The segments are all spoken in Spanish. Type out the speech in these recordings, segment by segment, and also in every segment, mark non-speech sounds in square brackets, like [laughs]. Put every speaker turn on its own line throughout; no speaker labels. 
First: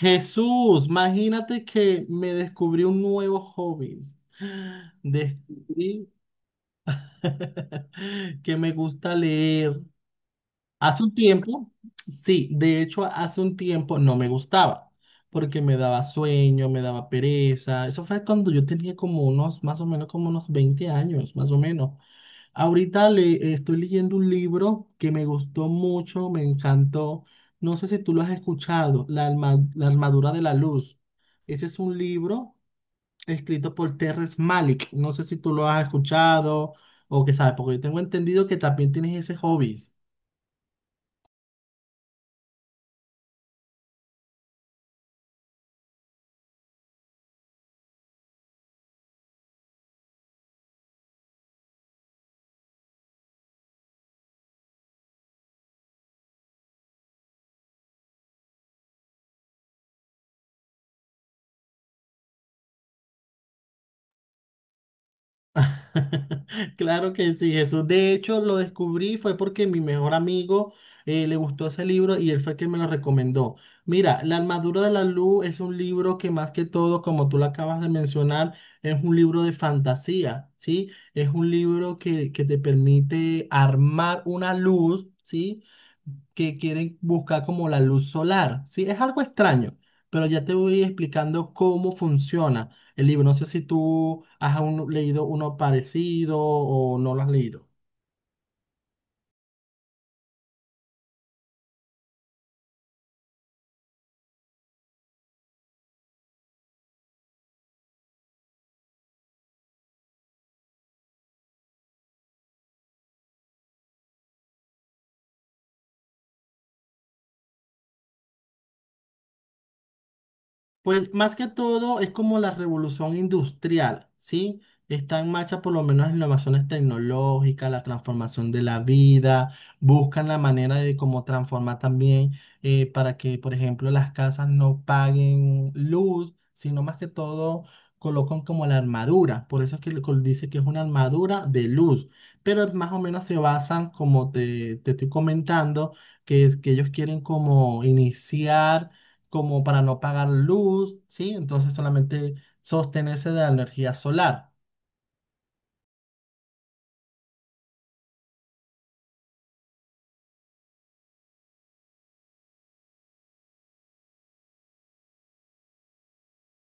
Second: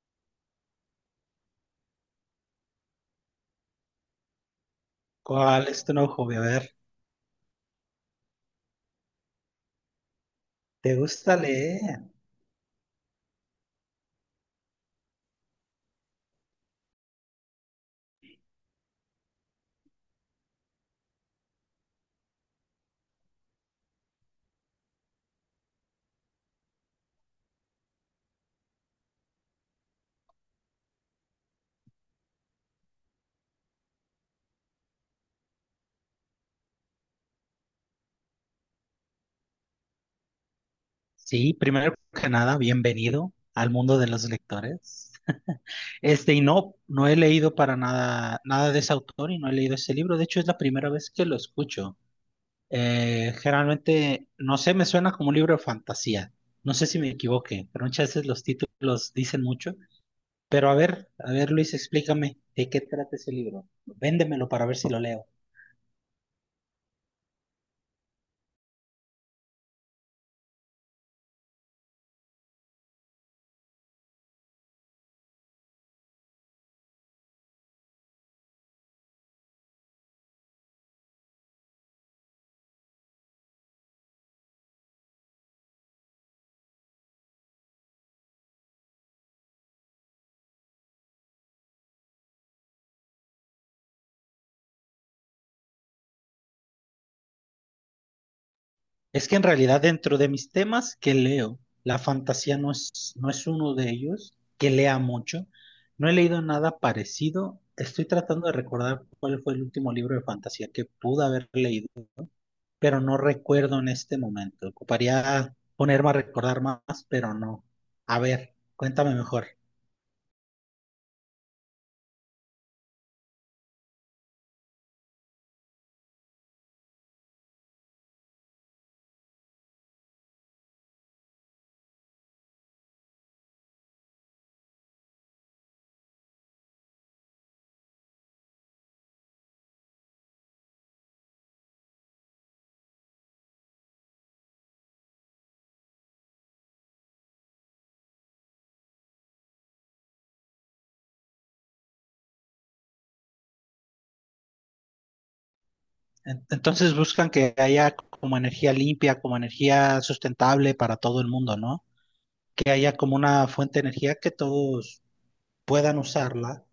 Jesús, imagínate que me descubrí un nuevo hobby.
¿Cuál es tu
Descubrí
nuevo hobby? A ver,
[laughs] que me gusta leer.
¿te
Hace un
gusta
tiempo,
leer?
sí, de hecho hace un tiempo no me gustaba, porque me daba sueño, me daba pereza. Eso fue cuando yo tenía como unos, más o menos como unos 20 años, más o menos. Ahorita le estoy leyendo un libro que me gustó mucho, me encantó. No sé si tú lo has escuchado, La armadura de la luz. Ese es un libro escrito por Terrence Malick. No sé si tú lo has escuchado o qué sabes, porque yo tengo entendido que también tienes ese hobby.
Sí, primero que nada, bienvenido al mundo de los lectores. Este, y no, no he leído para nada, nada de ese autor y no he leído ese libro. De hecho, es la primera vez que lo escucho. Generalmente, no sé, me suena como un libro de fantasía. No sé si me equivoqué, pero muchas veces los títulos dicen mucho. Pero a ver, Luis, explícame de qué trata ese libro. Véndemelo para ver si lo leo.
[laughs] Claro que sí, Jesús. De hecho, lo descubrí fue porque mi mejor amigo le gustó ese libro y él fue quien me lo recomendó. Mira, La armadura de la luz es un libro que más que todo, como tú lo acabas de mencionar, es un libro de fantasía, ¿sí? Es un libro que te permite armar una luz, ¿sí? que quieren buscar como la luz solar. Sí, es algo extraño, pero ya te voy explicando cómo funciona el libro. No sé si tú has aún leído uno parecido o no lo has leído.
Es que en realidad dentro de mis temas que leo, la fantasía no es uno de ellos, que lea mucho. No he leído nada parecido. Estoy tratando de recordar cuál fue el último libro de fantasía que pude haber leído, pero no recuerdo en este momento. Ocuparía ponerme a recordar más, pero no. A ver, cuéntame mejor.
Pues más que todo es como la revolución industrial, ¿sí? Está en marcha por lo menos las innovaciones tecnológicas, la transformación de la vida, buscan la manera de cómo transformar también para que, por ejemplo, las casas no paguen luz, sino más que todo colocan como la armadura, por eso es que dice que es una armadura de luz, pero más o menos se basan, como te estoy comentando, que ellos quieren como iniciar como para no pagar luz, ¿sí? Entonces solamente sostenerse de la energía solar.
Entonces buscan que haya como energía limpia, como energía sustentable para todo el mundo, ¿no? Que haya como una fuente de energía que todos puedan usarla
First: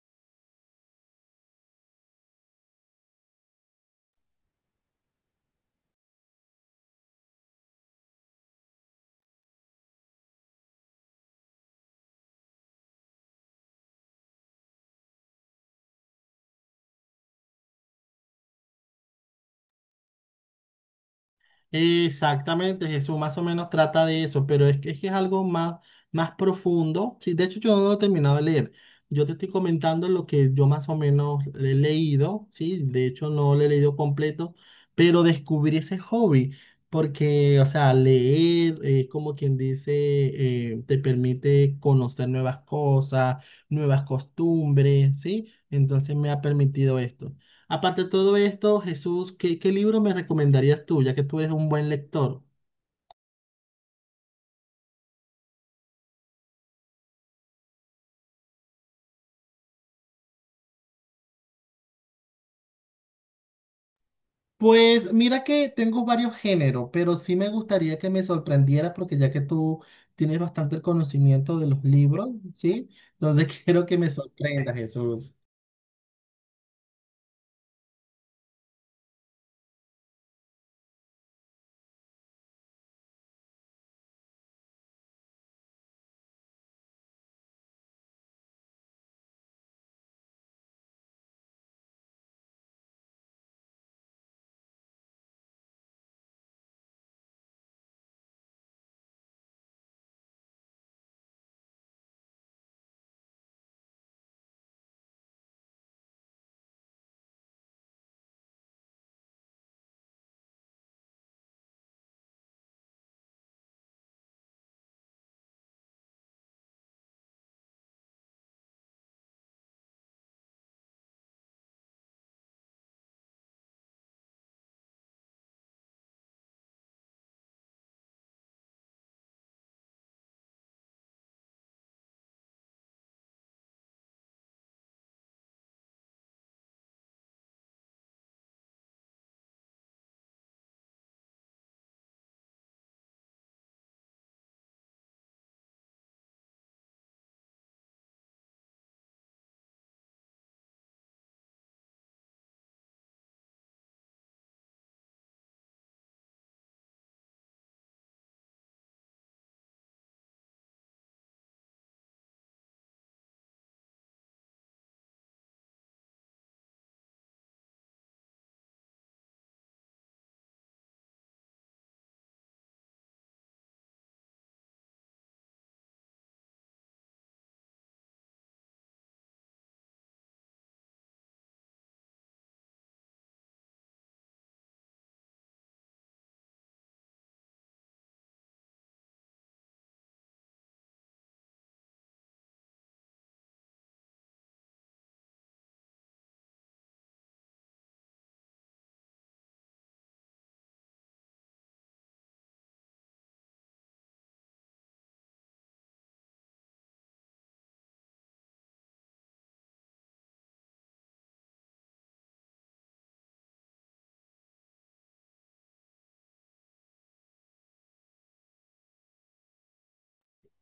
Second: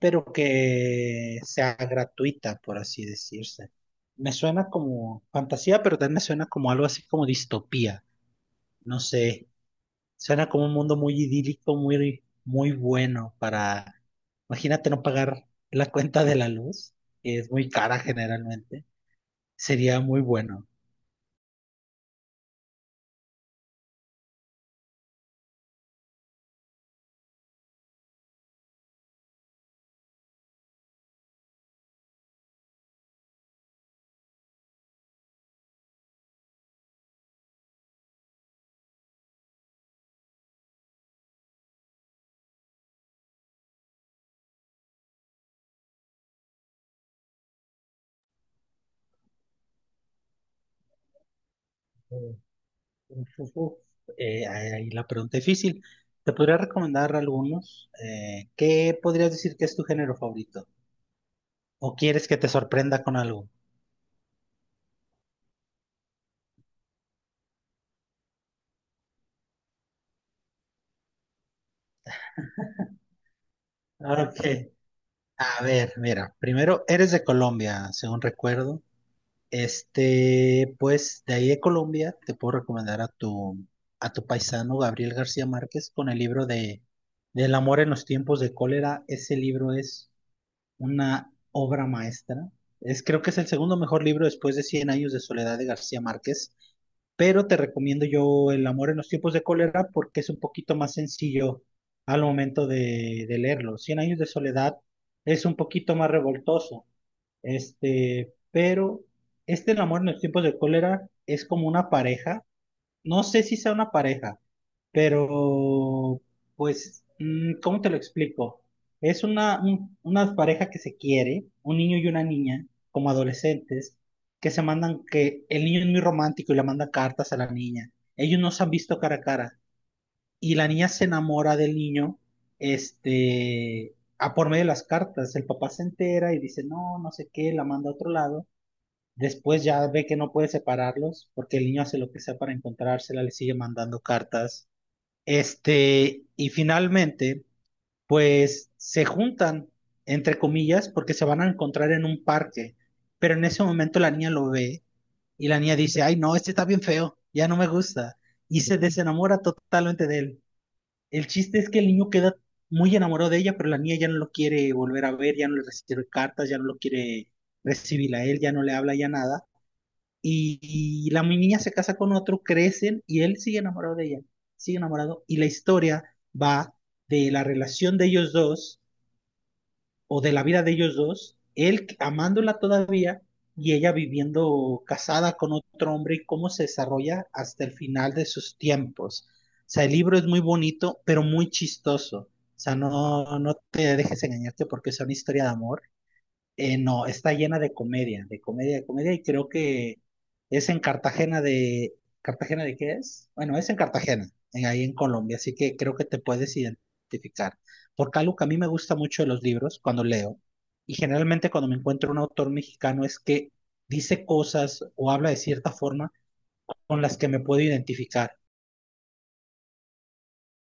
pero que sea gratuita, por así decirse. Me suena como fantasía, pero también me suena como algo así como distopía. No sé, suena como un mundo muy idílico, muy, muy bueno para, imagínate no pagar la cuenta de la luz, que es muy cara generalmente. Sería muy bueno.
Exactamente, Jesús más o menos trata de eso, pero es que es algo más, más profundo. Sí, de hecho, yo no lo he terminado de leer. Yo te estoy comentando lo que yo más o menos he leído, sí, de hecho no lo he leído completo, pero descubrí ese hobby, porque, o sea, leer, como quien dice, te permite conocer nuevas cosas, nuevas costumbres, ¿sí? Entonces me ha permitido esto. Aparte de todo esto, Jesús, ¿qué libro me recomendarías tú, ya que tú eres un buen
Eh,
lector?
uf, uf, uf. Ahí la pregunta difícil. Te podría recomendar algunos. ¿Qué podrías decir que es tu género favorito? ¿O quieres que te sorprenda con algo?
Pues mira que tengo varios géneros, pero sí me gustaría que me sorprendieras porque ya que tú tienes bastante el conocimiento de los libros, ¿sí? Entonces [laughs] quiero que me
Ok,
sorprendas, Jesús.
a ver, mira, primero eres de Colombia, según recuerdo. Este, pues de ahí de Colombia te puedo recomendar a tu paisano Gabriel García Márquez con el libro de Del amor en los tiempos de cólera. Ese libro es una obra maestra. Es, creo que es el segundo mejor libro después de Cien años de soledad de García Márquez, pero te recomiendo yo El amor en los tiempos de cólera porque es un poquito más sencillo al momento de leerlo. Cien años de soledad es un poquito más revoltoso, este, pero este El amor en los tiempos de cólera es como una pareja. No sé si sea una pareja, pero, pues, mm, ¿cómo te lo explico? Es una pareja que se quiere, un niño y una niña, como adolescentes, que se mandan, que el niño es muy romántico y le manda cartas a la niña. Ellos no se han visto cara a cara. Y la niña se enamora del niño, este, a por medio de las cartas. El papá se entera y dice, no, no sé qué, la manda a otro lado. Después ya ve que no puede separarlos porque el niño hace lo que sea para encontrársela, le sigue mandando cartas este, y finalmente, pues se juntan, entre comillas, porque se van a encontrar en un parque. Pero en ese momento la niña lo ve y la niña dice, ay, no, este está bien feo, ya no me gusta. Y se desenamora totalmente de él. El chiste es que el niño queda muy enamorado de ella, pero la niña ya no lo quiere volver a ver, ya no le recibe cartas, ya no lo quiere recibir a él, ya no le habla, ya nada y la niña se casa con otro, crecen y él sigue enamorado de ella, sigue enamorado y la historia va de la relación de ellos dos o de la vida de ellos dos, él amándola todavía y ella viviendo casada con otro hombre y cómo se desarrolla hasta el final de sus tiempos. O sea, el libro es muy bonito, pero muy chistoso. O sea, no, no te dejes engañarte porque es una historia de amor no, está llena de comedia, de comedia, de comedia, y creo que es en ¿Cartagena de qué es? Bueno, es en Cartagena, en, ahí en Colombia, así que creo que te puedes identificar. Porque algo que a mí me gusta mucho de los libros, cuando leo, y generalmente cuando me encuentro un autor mexicano, es que dice cosas o habla de cierta forma con las que me puedo identificar.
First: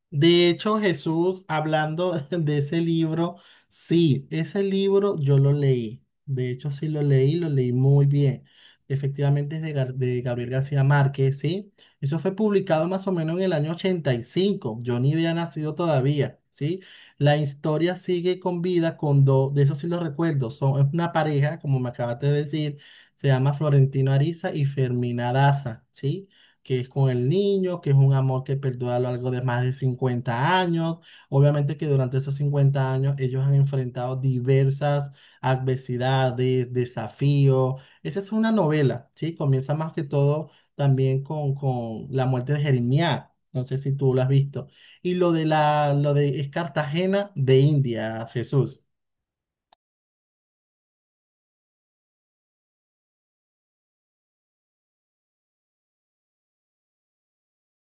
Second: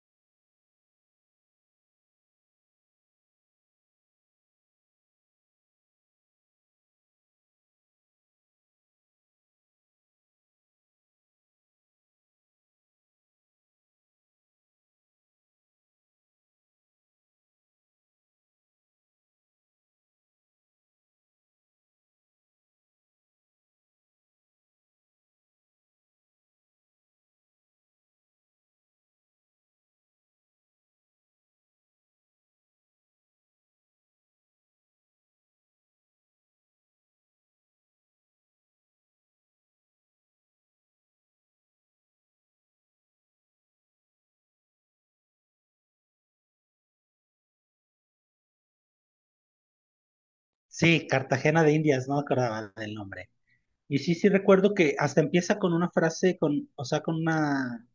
De hecho, Jesús, hablando [laughs] de ese libro, sí, ese libro yo lo leí. De hecho, sí lo leí muy bien. Efectivamente, es de Gabriel García Márquez, ¿sí? Eso fue publicado más o menos en el año ochenta y cinco. Yo ni había nacido todavía, ¿sí? La historia sigue con vida con dos, de eso sí lo recuerdo. Es una pareja, como me acabaste de decir, se llama Florentino Ariza y Fermina Daza, ¿sí? que es con el niño, que es un amor que perdura a lo largo de más de 50 años. Obviamente que durante esos 50 años ellos han enfrentado diversas adversidades, desafíos. Esa es una novela, ¿sí? Comienza más que todo también con la muerte de Jeremías. No sé si tú lo has visto. Y lo de lo de es Cartagena de India, Jesús.
Sí, Cartagena de Indias, no me acordaba del nombre. Y sí, sí recuerdo que hasta empieza con una frase, con, o sea, con una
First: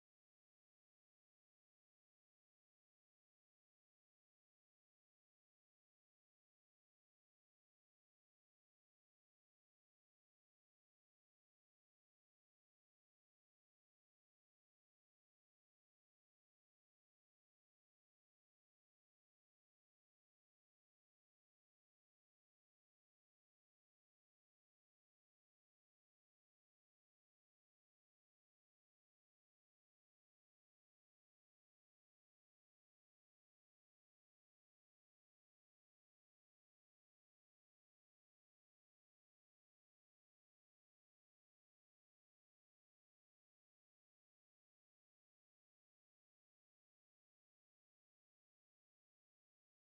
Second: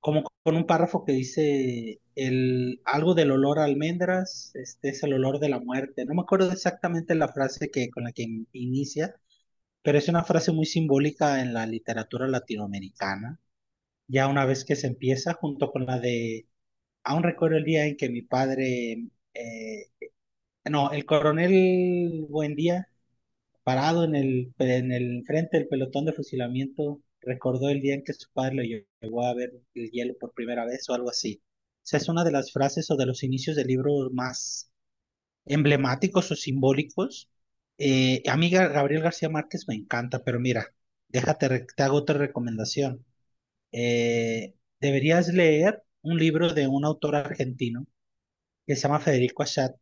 como con un párrafo que dice el, algo del olor a almendras, este es el olor de la muerte. No me acuerdo exactamente la frase que, con la que inicia, pero es una frase muy simbólica en la literatura latinoamericana. Ya una vez que se empieza, junto con la de, aún recuerdo el día en que mi padre, eh, no, el coronel Buendía Parado en el frente del pelotón de fusilamiento, recordó el día en que su padre lo llevó a ver el hielo por primera vez o algo así. O es una de las frases o de los inicios del libro más emblemáticos o simbólicos. A mí Gabriel García Márquez me encanta, pero mira, déjate, te hago otra recomendación. Eh, Deberías leer un libro de un autor argentino que se llama Federico Achat,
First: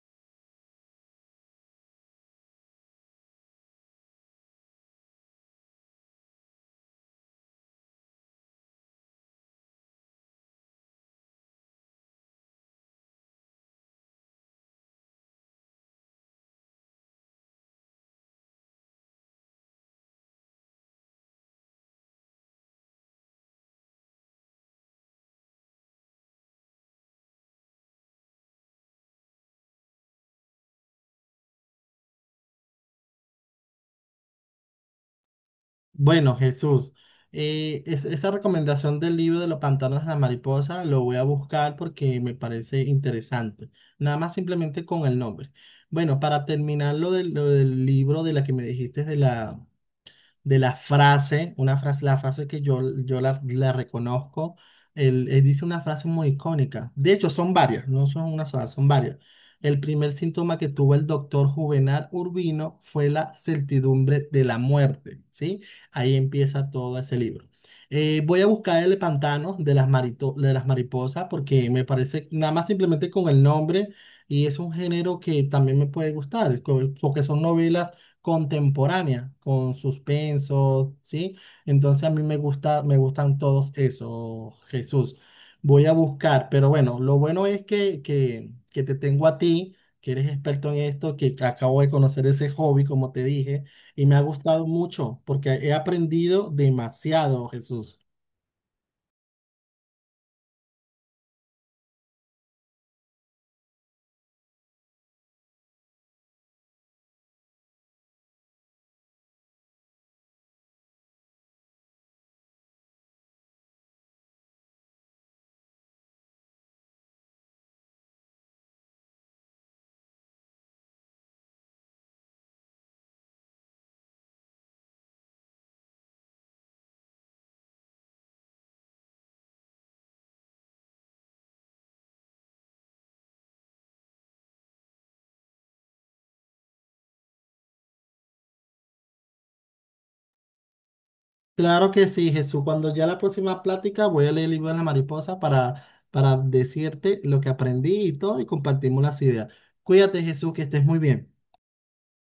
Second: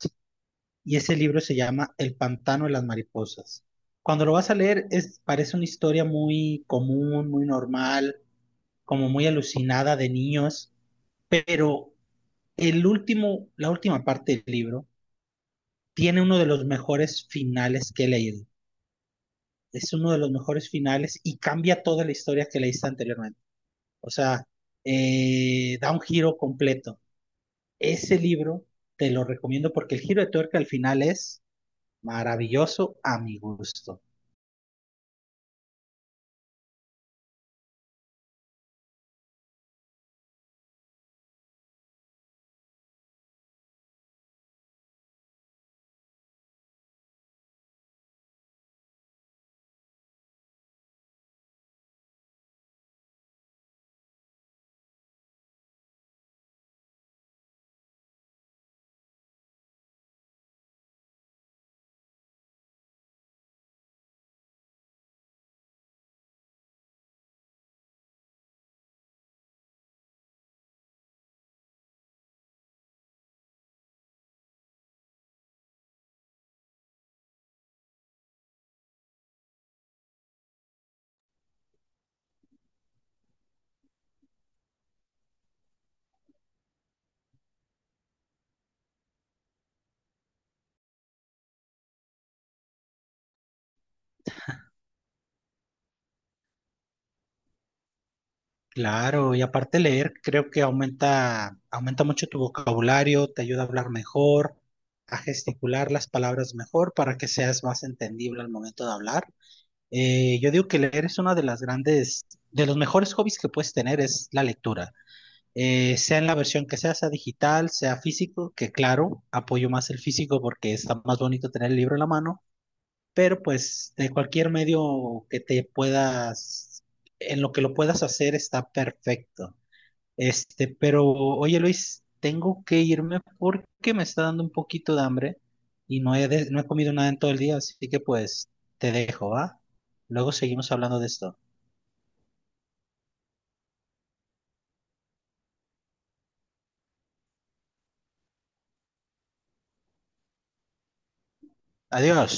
y ese libro se llama El pantano de las mariposas. Cuando lo vas a leer, es, parece una historia muy común, muy normal, como muy alucinada de niños, pero el último, la última parte del libro tiene uno de los mejores finales que he leído. Es uno de los mejores finales y cambia toda la historia que leíste anteriormente. O sea, da un giro completo. Ese libro te lo recomiendo porque el giro de tuerca al final es maravilloso a mi gusto.
Bueno, Jesús, esa recomendación del libro de los pantanos de la mariposa lo voy a buscar porque me parece interesante. Nada más simplemente con el nombre. Bueno, para terminar lo del libro de la que me dijiste de la frase, la frase que la reconozco, él dice una frase muy icónica. De hecho, son varias, no son una sola, son varias. El primer síntoma que tuvo el doctor Juvenal Urbino fue la certidumbre de la muerte, ¿sí? Ahí empieza todo ese libro. Voy a buscar el pantano de de las mariposas porque me parece, nada más simplemente con el nombre, y es un género que también me puede gustar, porque son novelas contemporánea, con suspenso, ¿sí? Entonces a mí me gusta, me gustan todos esos, Jesús. Voy a buscar, pero bueno, lo bueno es que te tengo a ti, que eres experto en esto, que acabo de conocer ese hobby, como te dije, y me ha gustado mucho porque he aprendido demasiado, Jesús.
Claro, y aparte leer creo que aumenta, aumenta mucho tu vocabulario, te ayuda a hablar mejor, a gesticular las palabras mejor para que seas más entendible al momento de hablar. Yo digo que leer es una de las grandes, de los mejores hobbies que puedes tener es la lectura. Sea en la versión que sea, sea digital, sea físico, que claro, apoyo más el físico porque está más bonito tener el libro en la mano, pero pues de cualquier medio que te puedas, en lo que lo puedas hacer está perfecto. Este, pero oye Luis, tengo que irme porque me está dando un poquito de hambre y no he, no he comido nada en todo el día, así que pues te dejo, ¿va? Luego seguimos hablando de esto.
Claro que sí, Jesús. Cuando ya la próxima plática voy a leer el libro de la mariposa para decirte lo que aprendí y todo y compartimos las ideas. Cuídate, Jesús, que estés muy bien.
Adiós.